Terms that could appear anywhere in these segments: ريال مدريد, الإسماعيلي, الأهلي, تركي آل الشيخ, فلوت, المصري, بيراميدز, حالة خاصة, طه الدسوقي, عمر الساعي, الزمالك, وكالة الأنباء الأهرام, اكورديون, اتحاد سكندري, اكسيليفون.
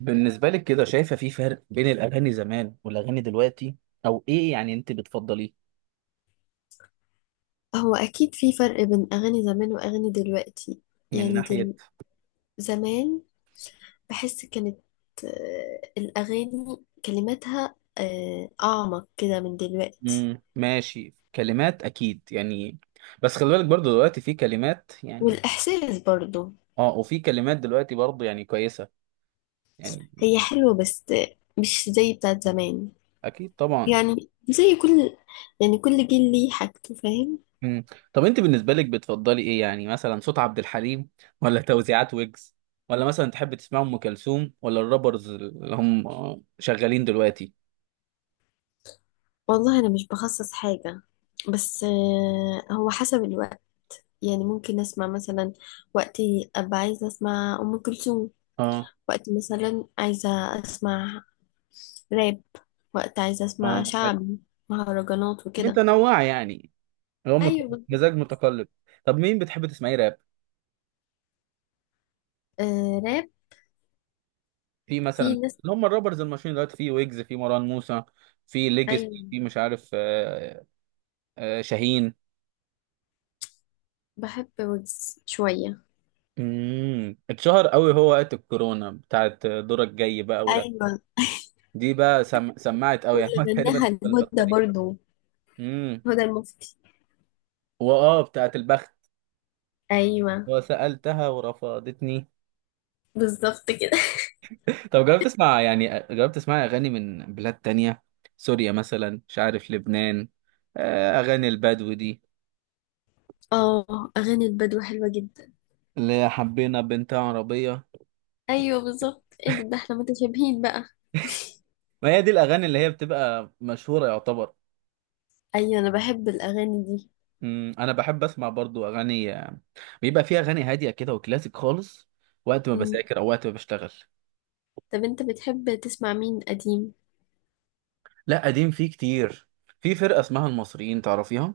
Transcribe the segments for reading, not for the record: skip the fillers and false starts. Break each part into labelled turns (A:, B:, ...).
A: بالنسبة لك كده شايفة في فرق بين الأغاني زمان والأغاني دلوقتي، أو إيه يعني أنت بتفضليه
B: هو أكيد في فرق بين أغاني زمان وأغاني دلوقتي.
A: من
B: يعني
A: ناحية؟
B: دل... زمان بحس كانت، الأغاني كلماتها، أعمق كده من دلوقتي،
A: مم. ماشي، كلمات أكيد يعني. بس خلي بالك برضو دلوقتي في كلمات يعني.
B: والإحساس برضو.
A: آه، وفي كلمات دلوقتي برضو يعني كويسة يعني.
B: هي حلوة بس مش زي بتاعت زمان.
A: أكيد طبعا.
B: يعني زي كل يعني كل جيل ليه حاجته، فاهم.
A: مم. طب أنت بالنسبة لك بتفضلي إيه؟ يعني مثلا صوت عبد الحليم، ولا توزيعات ويجز، ولا مثلا تحب تسمع أم كلثوم، ولا الرابرز اللي هم شغالين دلوقتي؟
B: والله أنا مش بخصص حاجة، بس هو حسب الوقت. يعني ممكن أسمع مثلا وقتي أبقى عايزة أسمع أم كلثوم،
A: اه.
B: وقت مثلا عايزة أسمع راب، وقت عايزة أسمع
A: اه حلو.
B: شعبي، مهرجانات وكده.
A: متنوعة يعني. اللي هو مت-
B: أيوة بالظبط.
A: مزاج متقلب. طب مين بتحب تسمعيه راب؟
B: آه، راب.
A: في مثلا
B: في ناس.
A: اللي هم الرابرز المشهورين دلوقتي، في ويجز، في مروان موسى، في ليجس،
B: أيوة،
A: في مش عارف شاهين.
B: بحب ويجز شوية.
A: اتشهر قوي هو وقت الكورونا، بتاعت دورك جاي بقى ولا؟
B: أيوة،
A: دي بقى سمعت قوي يعني
B: واللي
A: تقريبا
B: غناها
A: في الفتره
B: الهدى
A: دي.
B: برضو،
A: امم.
B: هدى المفتي.
A: واه بتاعت البخت.
B: أيوة
A: وسألتها ورفضتني.
B: بالظبط كده.
A: طب جربت تسمع يعني، جربت تسمع اغاني من بلاد تانية؟ سوريا مثلا، مش عارف، لبنان. اغاني البدو دي،
B: اه، أغاني البدو حلوة جدا.
A: اللي هي حبينا بنت عربية.
B: أيوة بالظبط. ايه ده احنا متشابهين بقى.
A: ما هي دي الأغاني اللي هي بتبقى مشهورة يعتبر.
B: أيوة أنا بحب الأغاني دي.
A: أنا بحب أسمع برضو أغاني، بيبقى فيها أغاني هادية كده وكلاسيك خالص، وقت ما
B: مم.
A: بذاكر أو وقت ما بشتغل.
B: طب أنت بتحب تسمع مين قديم؟
A: لا، قديم فيه كتير. في فرقة اسمها المصريين، تعرفيها؟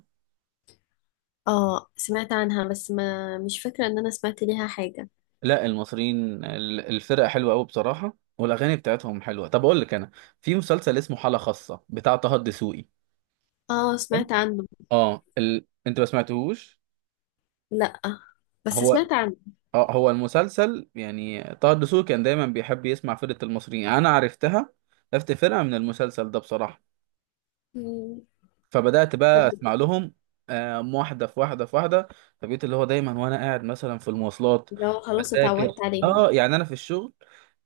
B: اه، سمعت عنها بس ما مش فاكرة ان انا سمعت ليها حاجة.
A: لا، المصريين الفرقة حلوة أوي بصراحة، والأغاني بتاعتهم حلوة. طب أقول لك أنا، في مسلسل اسمه حالة خاصة بتاع طه الدسوقي.
B: اه، سمعت عنه.
A: اه أنت ما سمعتهوش؟
B: لا، بس
A: هو،
B: سمعت عنه.
A: اه هو المسلسل يعني، طه الدسوقي كان دايما بيحب يسمع فرقة المصريين. انا عرفتها، عرفت فرقة من المسلسل ده بصراحة.
B: مم.
A: فبدأت
B: طب.
A: بقى اسمع لهم. واحدة في واحدة في واحدة. فبقيت اللي هو دايما وانا قاعد مثلا في المواصلات
B: لو خلاص اتعودت
A: بذاكر،
B: عليهم.
A: اه يعني انا في الشغل،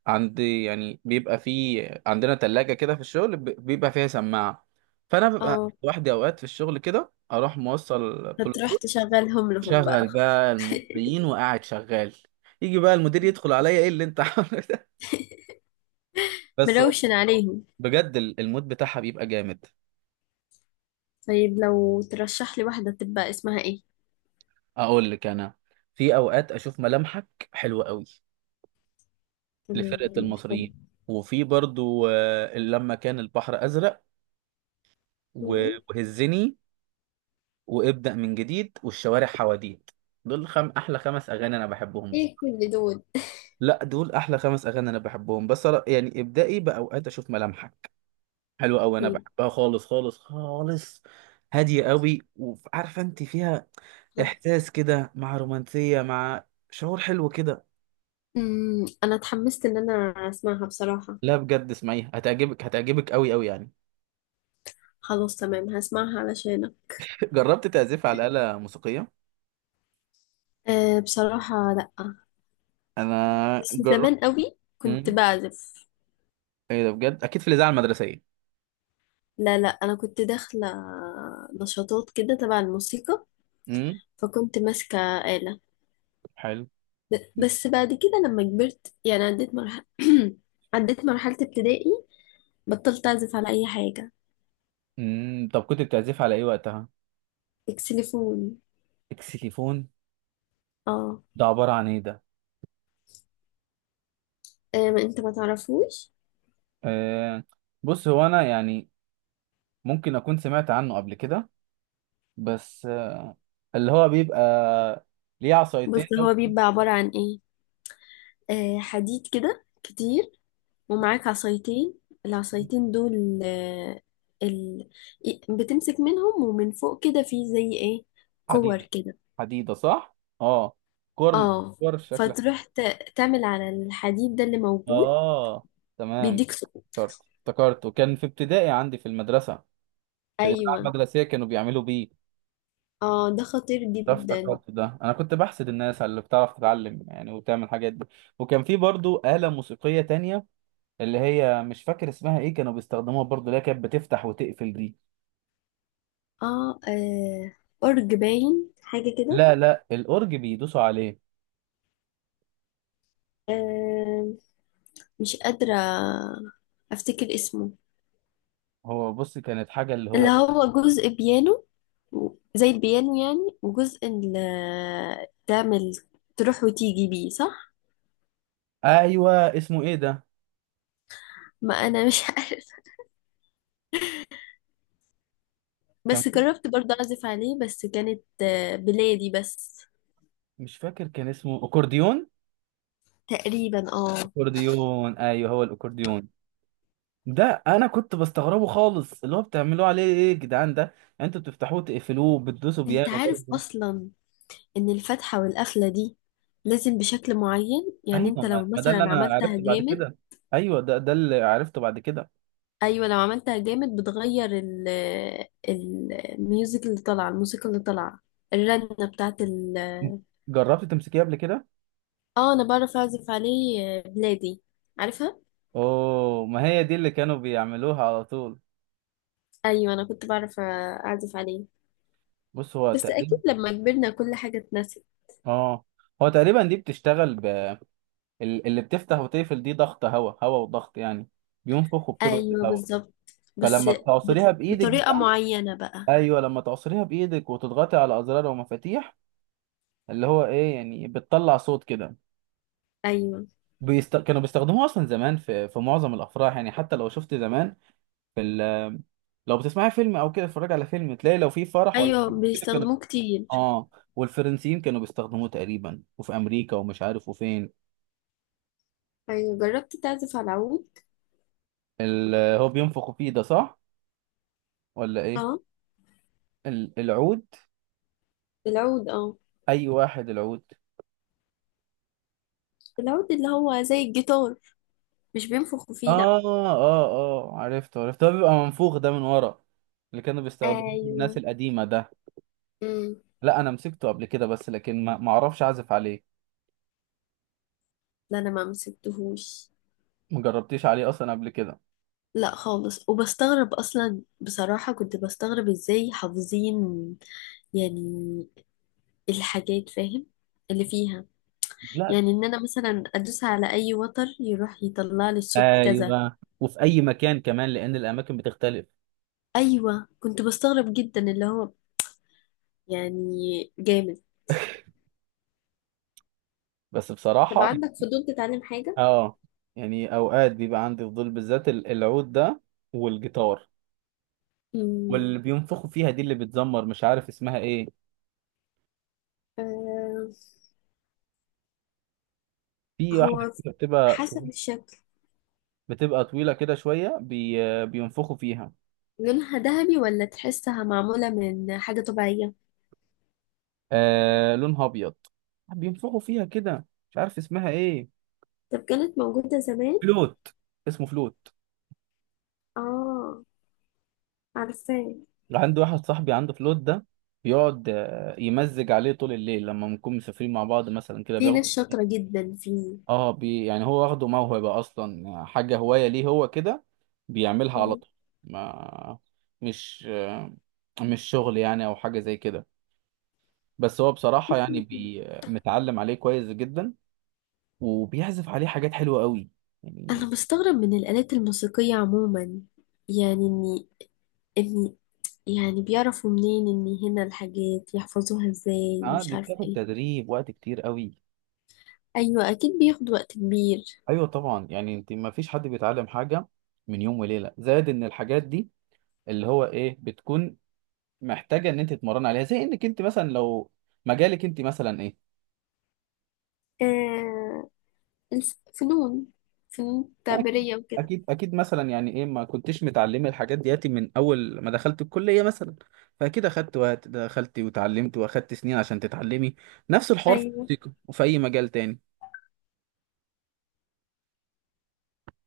A: عندي يعني بيبقى في، عندنا تلاجة كده في الشغل بيبقى فيها سماعة، فانا ببقى
B: اه.
A: لوحدي اوقات في الشغل كده، اروح موصل
B: هتروح
A: بلوتوث.
B: تشغلهم لهم بقى؟
A: شغل بقى المصريين وقاعد شغال. يجي بقى المدير يدخل عليا: ايه اللي انت عامله ده؟ بس
B: مروشن عليهم.
A: بجد المود بتاعها بيبقى جامد.
B: طيب، لو ترشح لي واحدة تبقى اسمها ايه؟
A: اقول لك انا، في اوقات اشوف ملامحك حلوه قوي، لفرقه
B: تمام، حلو.
A: المصريين. وفي برضو لما كان البحر ازرق،
B: مم.
A: وهزني، وابدا من جديد، والشوارع حواديت. دول احلى خمس اغاني انا بحبهم بس.
B: ايه، كل دول؟
A: لا، دول احلى خمس اغاني انا بحبهم بس، يعني ابدائي باوقات اشوف ملامحك حلوه قوي، انا
B: طيب.
A: بحبها خالص خالص خالص. هاديه قوي، وعارفه انت فيها احساس كده، مع رومانسيه، مع شعور حلو كده.
B: مم. انا اتحمست ان انا اسمعها بصراحة.
A: لا بجد اسمعيها، هتعجبك، هتعجبك قوي قوي يعني.
B: خلاص، تمام، هسمعها علشانك.
A: جربت تعزف على آلة موسيقية؟
B: أه، بصراحة لأ.
A: انا
B: بس زمان
A: جربت.
B: قوي كنت
A: امم.
B: بعزف.
A: ايه ده بجد؟ اكيد في الاذاعه المدرسيه.
B: لا لا، انا كنت داخله نشاطات كده تبع الموسيقى،
A: امم.
B: فكنت ماسكه آلة.
A: حلو.
B: بس بعد كده لما كبرت يعني عديت مرحله، عديت مرحله ابتدائي، بطلت اعزف على اي حاجه.
A: طب كنت بتعزف على ايه وقتها؟
B: اكسليفون.
A: اكسيليفون.
B: اه.
A: ده عباره عن ايه ده؟
B: ما انت ما تعرفوش.
A: آه، بص هو انا يعني ممكن اكون سمعت عنه قبل كده، بس اللي هو بيبقى ليه عصايتين
B: بس
A: ده
B: هو بيبقى عباره عن ايه؟ حديد كده كتير، ومعاك عصايتين. العصايتين دول، ال... بتمسك منهم، ومن فوق كده في زي ايه، كور
A: حديدة،
B: كده.
A: حديدة صح؟ اه، كور.
B: اه.
A: كور شكلها.
B: فتروح تعمل على الحديد ده اللي موجود،
A: اه. تمام.
B: بيديك سقوط.
A: افتكرت افتكرت، وكان في ابتدائي عندي في المدرسة، في الإذاعة
B: ايوه.
A: المدرسية كانوا بيعملوا بيه.
B: اه، ده خطير
A: ده
B: جدا.
A: افتكرت ده، انا كنت بحسد الناس على اللي بتعرف تتعلم يعني وتعمل الحاجات دي. وكان في برضو آلة موسيقية تانية، اللي هي مش فاكر اسمها ايه، كانوا بيستخدموها برضو، اللي هي كانت بتفتح وتقفل دي.
B: اه. ارج باين حاجه كده.
A: لا لا، الأورج بيدوسوا عليه.
B: آه. مش قادره افتكر اسمه.
A: هو بص كانت حاجة اللي
B: اللي
A: هو.
B: هو جزء بيانو و- زي البيانو يعني، وجزء اللي تعمل تروح وتيجي بيه، صح.
A: ايوه، اسمه ايه ده؟
B: ما انا مش عارفه.
A: كان
B: بس
A: في،
B: جربت برضه اعزف عليه، بس كانت، بلادي بس.
A: مش فاكر كان اسمه اكورديون.
B: تقريبا، اه.
A: اكورديون، ايوه هو الاكورديون ده. انا كنت بستغربه خالص، اللي هو بتعملوه عليه ايه يا جدعان ده؟ يعني انتوا بتفتحوه تقفلوه بتدوسوا
B: انت
A: بيانو
B: عارف
A: برضه.
B: اصلا ان الفتحة والقفلة دي لازم بشكل معين، يعني
A: ايوه،
B: انت
A: ما
B: لو
A: ما ده اللي
B: مثلا
A: انا
B: عملتها
A: عرفته بعد
B: جامد.
A: كده. ايوه، ده اللي عرفته بعد كده.
B: ايوه، لو عملتها جامد بتغير الميوزك اللي طالعة، الموسيقى اللي طالعة، الرنة بتاعت ال.
A: جربت تمسكيه قبل كده؟
B: اه، انا بعرف اعزف عليه، بلادي، عارفها.
A: اوه، ما هي دي اللي كانوا بيعملوها على طول.
B: ايوه انا كنت بعرف اعزف عليه.
A: بص هو
B: بس اكيد
A: تقريبا.
B: لما كبرنا كل حاجة اتنسي.
A: اه، هو تقريبا دي بتشتغل، اللي بتفتح وتقفل دي ضغط هواء، هواء وضغط يعني، بينفخ وبتضغط
B: ايوه
A: الهواء.
B: بالظبط. بس
A: فلما بتعصريها بايدك
B: بطريقة معينة بقى.
A: ايوه لما تعصريها بايدك وتضغطي على ازرار ومفاتيح، اللي هو ايه يعني، بتطلع صوت كده.
B: ايوه.
A: كانوا بيستخدموه اصلا زمان، في معظم الافراح يعني، حتى لو شفت زمان، في لو بتسمعي فيلم او كده، اتفرجي على فيلم، تلاقي لو في فرح ولا
B: ايوه،
A: حاجة كده كانوا.
B: بيستخدموه كتير.
A: اه. والفرنسيين كانوا بيستخدموه تقريبا، وفي امريكا، ومش عارف وفين.
B: أيوة، جربت تعزف على العود؟
A: هو بينفخوا فيه ده صح ولا ايه؟
B: اه.
A: العود،
B: العود، اه.
A: اي واحد. العود.
B: العود اللي هو زي الجيتار، مش بينفخوا فيه لأ.
A: اه، اه، اه، عرفته عرفته، ده بيبقى منفوخ ده من ورا، اللي كانوا بيستخدموه الناس
B: أيوة.
A: القديمة ده.
B: امم.
A: لا انا مسكته قبل كده بس، لكن ما اعرفش اعزف عليه.
B: لا، أنا ما مسكتهوش.
A: ما جربتيش عليه اصلا قبل كده؟
B: لا خالص، وبستغرب أصلا. بصراحة كنت بستغرب إزاي حافظين، يعني، الحاجات، فاهم اللي فيها،
A: لا.
B: يعني إن أنا مثلا أدوس على أي وتر يروح يطلع لي الصوت كذا.
A: ايوه، وفي اي مكان كمان، لان الاماكن بتختلف.
B: أيوة، كنت بستغرب جدا اللي هو يعني جامد.
A: بس
B: طب
A: بصراحة.
B: عندك فضول تتعلم حاجة؟
A: اه، يعني اوقات بيبقى عندي فضول، بالذات العود ده، والجيتار، واللي بينفخوا فيها دي اللي بتزمر مش عارف اسمها ايه.
B: امم.
A: في واحدة
B: هو
A: كده بتبقى،
B: حسب الشكل.
A: بتبقى طويلة كده شوية، بينفخوا فيها.
B: لونها ذهبي ولا تحسها معمولة من حاجة طبيعية؟
A: آه، لونها أبيض، بينفخوا فيها كده، مش عارف اسمها إيه.
B: طب كانت موجودة زمان.
A: فلوت. اسمه فلوت.
B: اه، عارفاه.
A: عندي واحد صاحبي عنده فلوت ده، بيقعد يمزج عليه طول الليل، لما بنكون مسافرين مع بعض مثلا كده
B: في ناس
A: بياخده.
B: شاطرة جدا فيه.
A: اه، يعني هو واخده موهبة أصلا، حاجة هواية ليه هو كده، بيعملها على
B: مم.
A: طول. ما مش مش شغل يعني أو حاجة زي كده، بس هو بصراحة يعني متعلم عليه كويس جدا، وبيعزف عليه حاجات حلوة قوي يعني.
B: أنا بستغرب من الآلات الموسيقية عموما، يعني إني، يعني بيعرفوا منين إن هنا الحاجات، يحفظوها إزاي،
A: اه،
B: مش
A: دي
B: عارفة
A: بتاخد
B: إيه.
A: تدريب وقت كتير قوي.
B: أيوة، أكيد بياخد وقت كبير.
A: ايوه طبعا، يعني انت ما فيش حد بيتعلم حاجة من يوم وليلة، زائد ان الحاجات دي اللي هو ايه بتكون محتاجة ان انت تتمرن عليها، زي انك انت مثلا لو مجالك انت مثلا ايه.
B: آه الفنون، فنون
A: اكيد.
B: تعبيرية وكده.
A: اكيد اكيد مثلا يعني، ايه ما كنتش متعلمة الحاجات دياتي من اول ما دخلت الكلية مثلا، فاكيد اخدت وقت، دخلت وتعلمت واخدت سنين عشان تتعلمي. نفس الحوار في
B: أيوة
A: الموسيقى وفي اي مجال تاني.